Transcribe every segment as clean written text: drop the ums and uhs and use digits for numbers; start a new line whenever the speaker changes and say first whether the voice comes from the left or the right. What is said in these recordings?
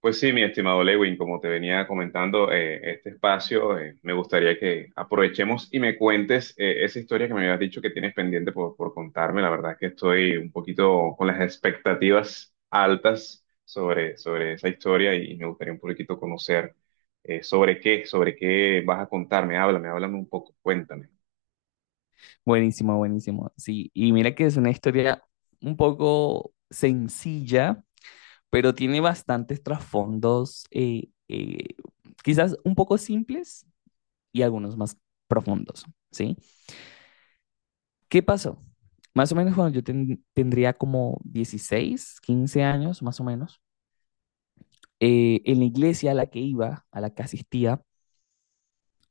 right: Pues sí, mi estimado Lewin, como te venía comentando, este espacio me gustaría que aprovechemos y me cuentes esa historia que me habías dicho que tienes pendiente por contarme. La verdad es que estoy un poquito con las expectativas altas sobre esa historia y me gustaría un poquito conocer sobre qué vas a contarme. Háblame un poco, cuéntame.
left: Buenísimo, buenísimo. Sí, y mira que es una historia un poco sencilla, pero tiene bastantes trasfondos, quizás un poco simples y algunos más profundos, ¿sí? ¿Qué pasó? Más o menos cuando yo tendría como 16 15 años, más o menos, en la iglesia a la que iba, a la que asistía,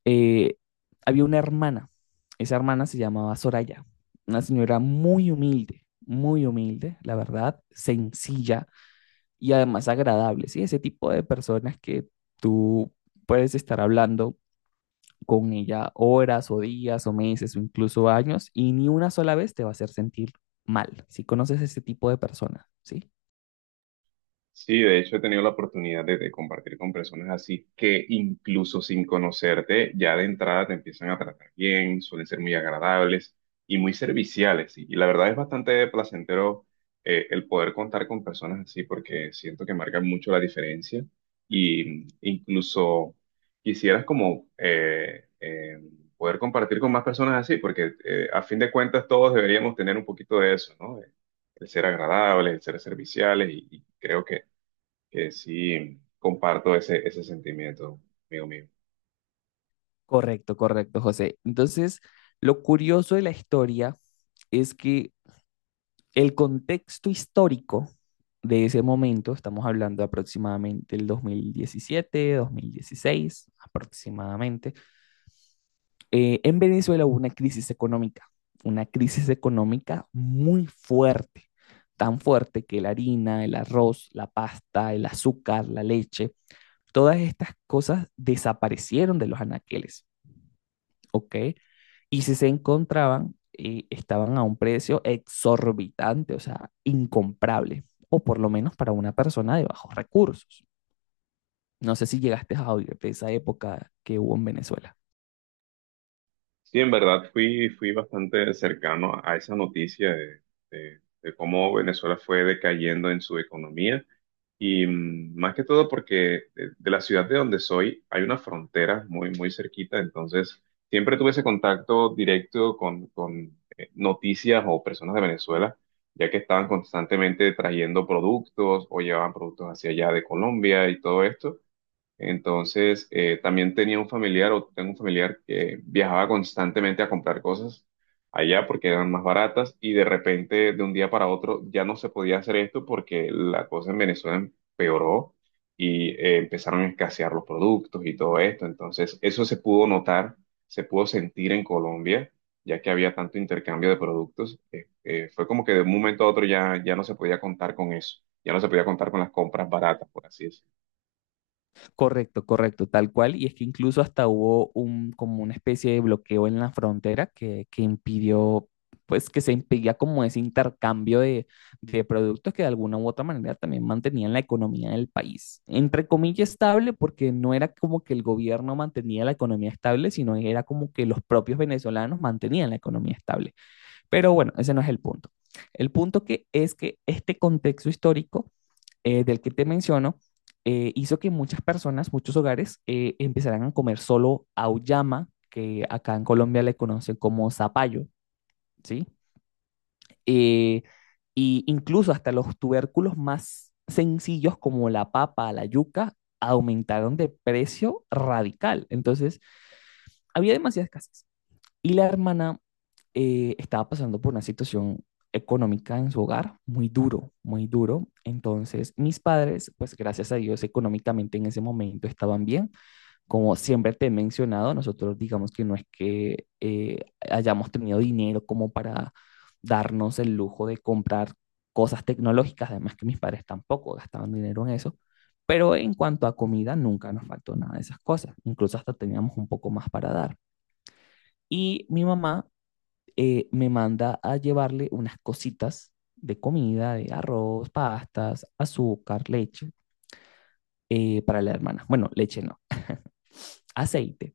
left: eh, había una hermana, esa hermana se llamaba Soraya, una señora muy humilde, la verdad, sencilla y además agradable, ¿sí? Ese tipo de personas que tú puedes estar hablando con ella horas o días o meses o incluso años y ni una sola vez te va a hacer sentir mal, si conoces ese tipo de personas, ¿sí?
right: Sí, de hecho he tenido la oportunidad de compartir con personas así que incluso sin conocerte, ya de entrada te empiezan a tratar bien, suelen ser muy agradables y muy serviciales. Y la verdad es bastante placentero el poder contar con personas así porque siento que marcan mucho la diferencia y incluso quisieras como poder compartir con más personas así porque a fin de cuentas todos deberíamos tener un poquito de eso, ¿no? El ser agradables, el ser serviciales, y creo que sí comparto ese sentimiento, amigo mío.
left: Correcto, correcto, José. Entonces, lo curioso de la historia es que el contexto histórico de ese momento, estamos hablando aproximadamente del 2017, 2016, aproximadamente, en Venezuela hubo una crisis económica muy fuerte, tan fuerte que la harina, el arroz, la pasta, el azúcar, la leche, todas estas cosas desaparecieron de los anaqueles, ¿ok? Y si se encontraban, estaban a un precio exorbitante, o sea, incomprable, o por lo menos para una persona de bajos recursos. No sé si llegaste a oír de esa época que hubo en Venezuela.
right: Sí, en verdad fui bastante cercano a esa noticia de cómo Venezuela fue decayendo en su economía y más que todo porque de la ciudad de donde soy hay una frontera muy cerquita, entonces siempre tuve ese contacto directo con noticias o personas de Venezuela, ya que estaban constantemente trayendo productos o llevaban productos hacia allá de Colombia y todo esto. Entonces, también tenía un familiar o tengo un familiar que viajaba constantemente a comprar cosas allá porque eran más baratas y de repente, de un día para otro, ya no se podía hacer esto porque la cosa en Venezuela empeoró y empezaron a escasear los productos y todo esto. Entonces, eso se pudo notar, se pudo sentir en Colombia, ya que había tanto intercambio de productos. Fue como que de un momento a otro ya no se podía contar con eso, ya no se podía contar con las compras baratas, por así decirlo.
left: Correcto, correcto, tal cual. Y es que incluso hasta hubo un, como una especie de bloqueo en la frontera que impidió, pues que se impedía como ese intercambio de productos que de alguna u otra manera también mantenían la economía del país. Entre comillas estable, porque no era como que el gobierno mantenía la economía estable, sino era como que los propios venezolanos mantenían la economía estable. Pero bueno, ese no es el punto. El punto que es que este contexto histórico del que te menciono hizo que muchas personas, muchos hogares, empezaran a comer solo auyama, que acá en Colombia le conocen como zapallo, ¿sí? Eh, y incluso hasta los tubérculos más sencillos como la papa, la yuca, aumentaron de precio radical. Entonces, había demasiada escasez. Y la hermana estaba pasando por una situación económica en su hogar muy duro, muy duro. Entonces, mis padres, pues gracias a Dios, económicamente en ese momento estaban bien. Como siempre te he mencionado, nosotros digamos que no es que hayamos tenido dinero como para darnos el lujo de comprar cosas tecnológicas, además que mis padres tampoco gastaban dinero en eso. Pero en cuanto a comida, nunca nos faltó nada de esas cosas. Incluso hasta teníamos un poco más para dar. Y mi mamá me manda a llevarle unas cositas de comida, de arroz, pastas, azúcar, leche, para la hermana. Bueno, leche no, aceite.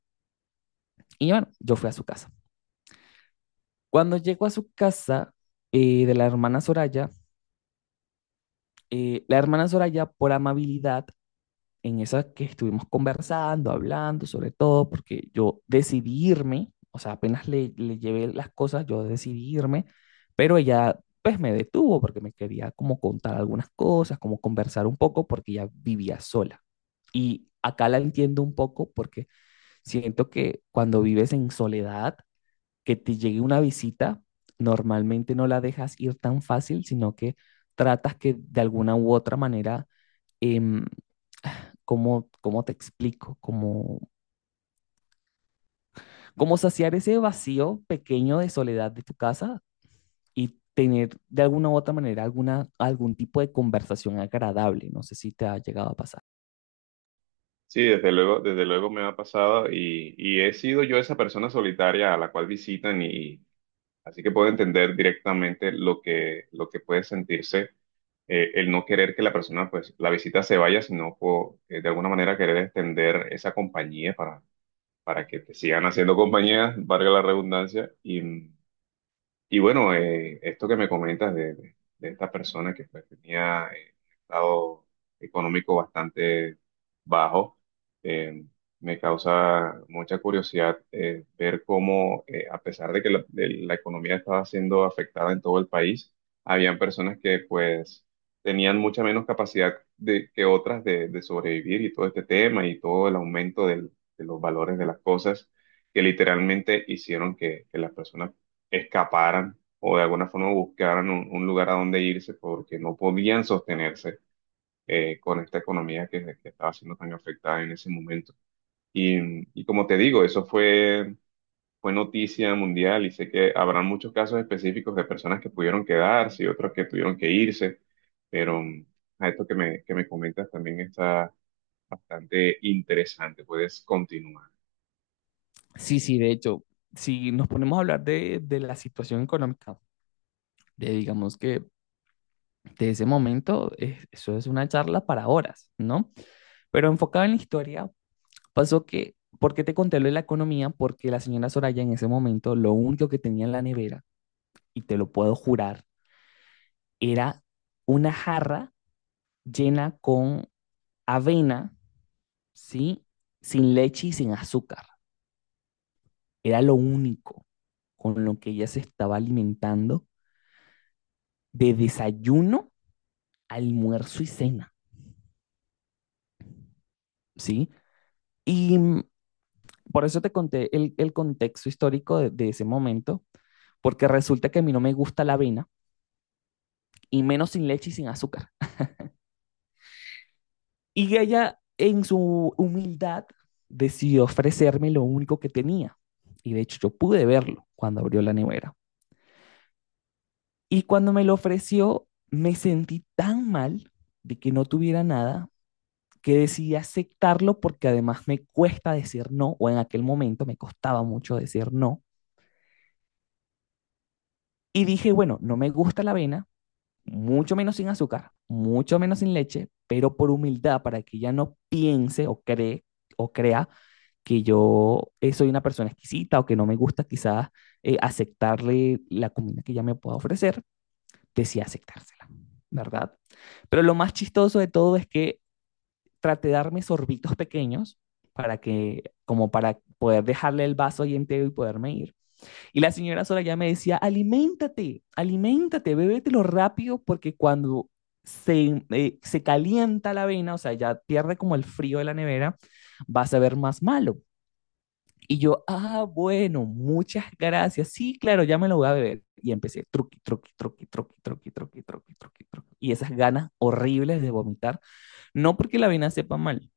left: Y bueno, yo fui a su casa. Cuando llego a su casa de la hermana Soraya, por amabilidad, en esa que estuvimos conversando, hablando sobre todo, porque yo decidí irme, o sea, apenas le llevé las cosas, yo decidí irme, pero ella pues me detuvo porque me quería como contar algunas cosas, como conversar un poco, porque ella vivía sola. Y acá la entiendo un poco porque siento que cuando vives en soledad, que te llegue una visita, normalmente no la dejas ir tan fácil, sino que tratas que de alguna u otra manera em, ¿cómo, cómo te explico? ¿Cómo, cómo saciar ese vacío pequeño de soledad de tu casa y tener de alguna u otra manera alguna, algún tipo de conversación agradable? No sé si te ha llegado a pasar.
right: Sí, desde luego me ha pasado, y he sido yo esa persona solitaria a la cual visitan, y así que puedo entender directamente lo que puede sentirse el no querer que la persona, pues la visita, se vaya, sino de alguna manera querer extender esa compañía para que te sigan haciendo compañía, valga la redundancia, y bueno, esto que me comentas de esta persona que, pues, tenía un estado económico bastante bajo, eh, me causa mucha curiosidad ver cómo, a pesar de que la economía estaba siendo afectada en todo el país, habían personas que pues tenían mucha menos capacidad que otras de sobrevivir, y todo este tema y todo el aumento de los valores de las cosas, que literalmente hicieron que las personas escaparan o de alguna forma buscaran un lugar a donde irse porque no podían sostenerse con esta economía que estaba siendo tan afectada en ese momento. Y y como te digo, eso fue noticia mundial, y sé que habrán muchos casos específicos de personas que pudieron quedarse y otros que tuvieron que irse, pero a esto que me comentas, también está bastante interesante. Puedes continuar.
left: Sí, sí, de hecho, si nos ponemos a hablar de la situación económica, de digamos que de ese momento, eso es una charla para horas, ¿no? Pero enfocada en la historia, pasó que, ¿por qué te conté lo de la economía? Porque la señora Soraya en ese momento lo único que tenía en la nevera, y te lo puedo jurar, era una jarra llena con avena, ¿sí? Sin leche y sin azúcar. Era lo único con lo que ella se estaba alimentando de desayuno, almuerzo y cena, ¿sí? Y por eso te conté el contexto histórico de ese momento, porque resulta que a mí no me gusta la avena, y menos sin leche y sin azúcar. Y ella, en su humildad, decidió ofrecerme lo único que tenía. Y de hecho, yo pude verlo cuando abrió la nevera. Y cuando me lo ofreció, me sentí tan mal de que no tuviera nada que decidí aceptarlo porque además me cuesta decir no, o en aquel momento me costaba mucho decir no. Y dije, bueno, no me gusta la avena, mucho menos sin azúcar, mucho menos sin leche, pero por humildad, para que ella no piense o cree o crea que yo soy una persona exquisita o que no me gusta quizás aceptarle la comida que ella me pueda ofrecer, decía aceptársela, ¿verdad? Pero lo más chistoso de todo es que traté de darme sorbitos pequeños para que, como para poder dejarle el vaso y entero y poderme ir. Y la señora sola ya me decía, aliméntate, aliméntate, bébetelo rápido porque cuando se, se calienta la avena, o sea, ya pierde como el frío de la nevera, vas a ver más malo. Y yo, ah, bueno, muchas gracias. Sí, claro, ya me lo voy a beber. Y empecé, truqui, truqui, truqui, truqui, truqui, truqui, truqui, truqui, truqui. Y esas ganas horribles de vomitar, no porque la avena sepa mal,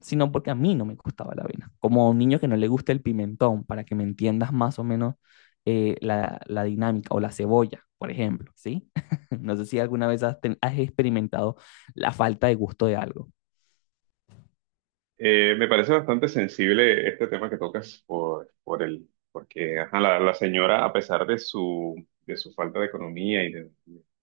left: sino porque a mí no me gustaba la avena. Como a un niño que no le gusta el pimentón, para que me entiendas más o menos la dinámica, o la cebolla, por ejemplo, ¿sí? No sé si alguna vez has experimentado la falta de gusto de algo.
right: Me parece bastante sensible este tema que tocas por el, porque ajá, la señora, a pesar de su falta de economía y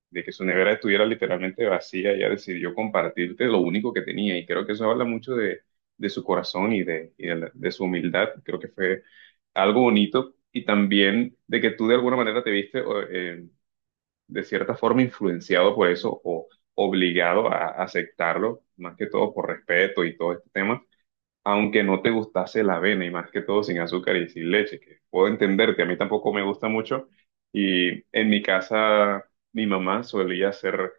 right: de que su nevera estuviera literalmente vacía, ella decidió compartirte lo único que tenía. Y creo que eso habla mucho de su corazón y de, de su humildad. Creo que fue algo bonito, y también de que tú de alguna manera te viste o, de cierta forma influenciado por eso, o obligado a aceptarlo, más que todo por respeto y todo este tema, aunque no te gustase la avena y más que todo sin azúcar y sin leche, que puedo entenderte, a mí tampoco me gusta mucho. Y en mi casa mi mamá solía hacer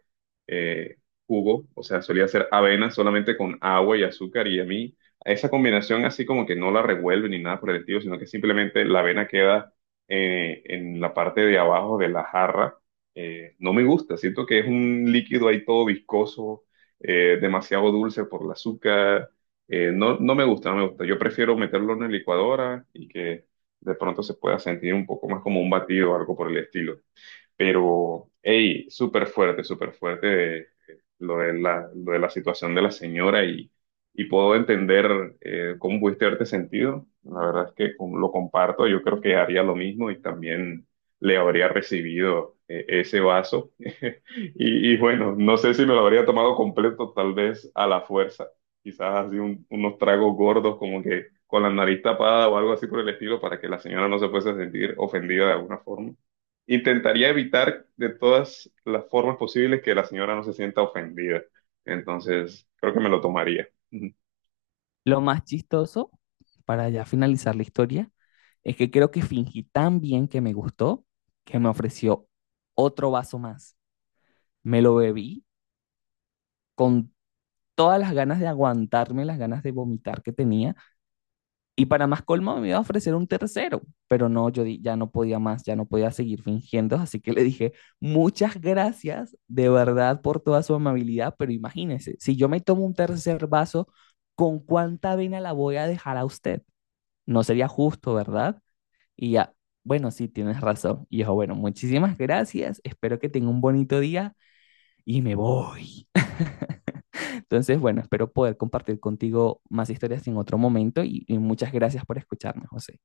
right: eh, jugo, o sea, solía hacer avena solamente con agua y azúcar, y a mí esa combinación así como que no la revuelve ni nada por el estilo, sino que simplemente la avena queda en la parte de abajo de la jarra. No me gusta, siento que es un líquido ahí todo viscoso, demasiado dulce por el azúcar, no me gusta, no me gusta. Yo prefiero meterlo en la licuadora y que de pronto se pueda sentir un poco más como un batido o algo por el estilo. Pero, hey, súper fuerte, súper fuerte, lo de la situación de la señora, y puedo entender cómo pudiste haberte sentido. La verdad es que lo comparto, yo creo que haría lo mismo, y también le habría recibido ese vaso. Y bueno, no sé si me lo habría tomado completo, tal vez a la fuerza, quizás así unos tragos gordos como que con la nariz tapada o algo así por el estilo, para que la señora no se fuese a sentir ofendida de alguna forma. Intentaría evitar de todas las formas posibles que la señora no se sienta ofendida. Entonces, creo que me lo tomaría.
left: Lo más chistoso, para ya finalizar la historia, es que creo que fingí tan bien que me gustó que me ofreció otro vaso más. Me lo bebí con todas las ganas de aguantarme, las ganas de vomitar que tenía, y para más colmo me iba a ofrecer un tercero, pero no, ya no podía más, ya no podía seguir fingiendo, así que le dije, muchas gracias de verdad por toda su amabilidad, pero imagínese, si yo me tomo un tercer vaso, ¿con cuánta vena la voy a dejar a usted? No sería justo, ¿verdad? Y ya, bueno, sí, tienes razón. Y dijo, bueno, muchísimas gracias, espero que tenga un bonito día y me voy. Entonces, bueno, espero poder compartir contigo más historias en otro momento y muchas gracias por escucharme, José.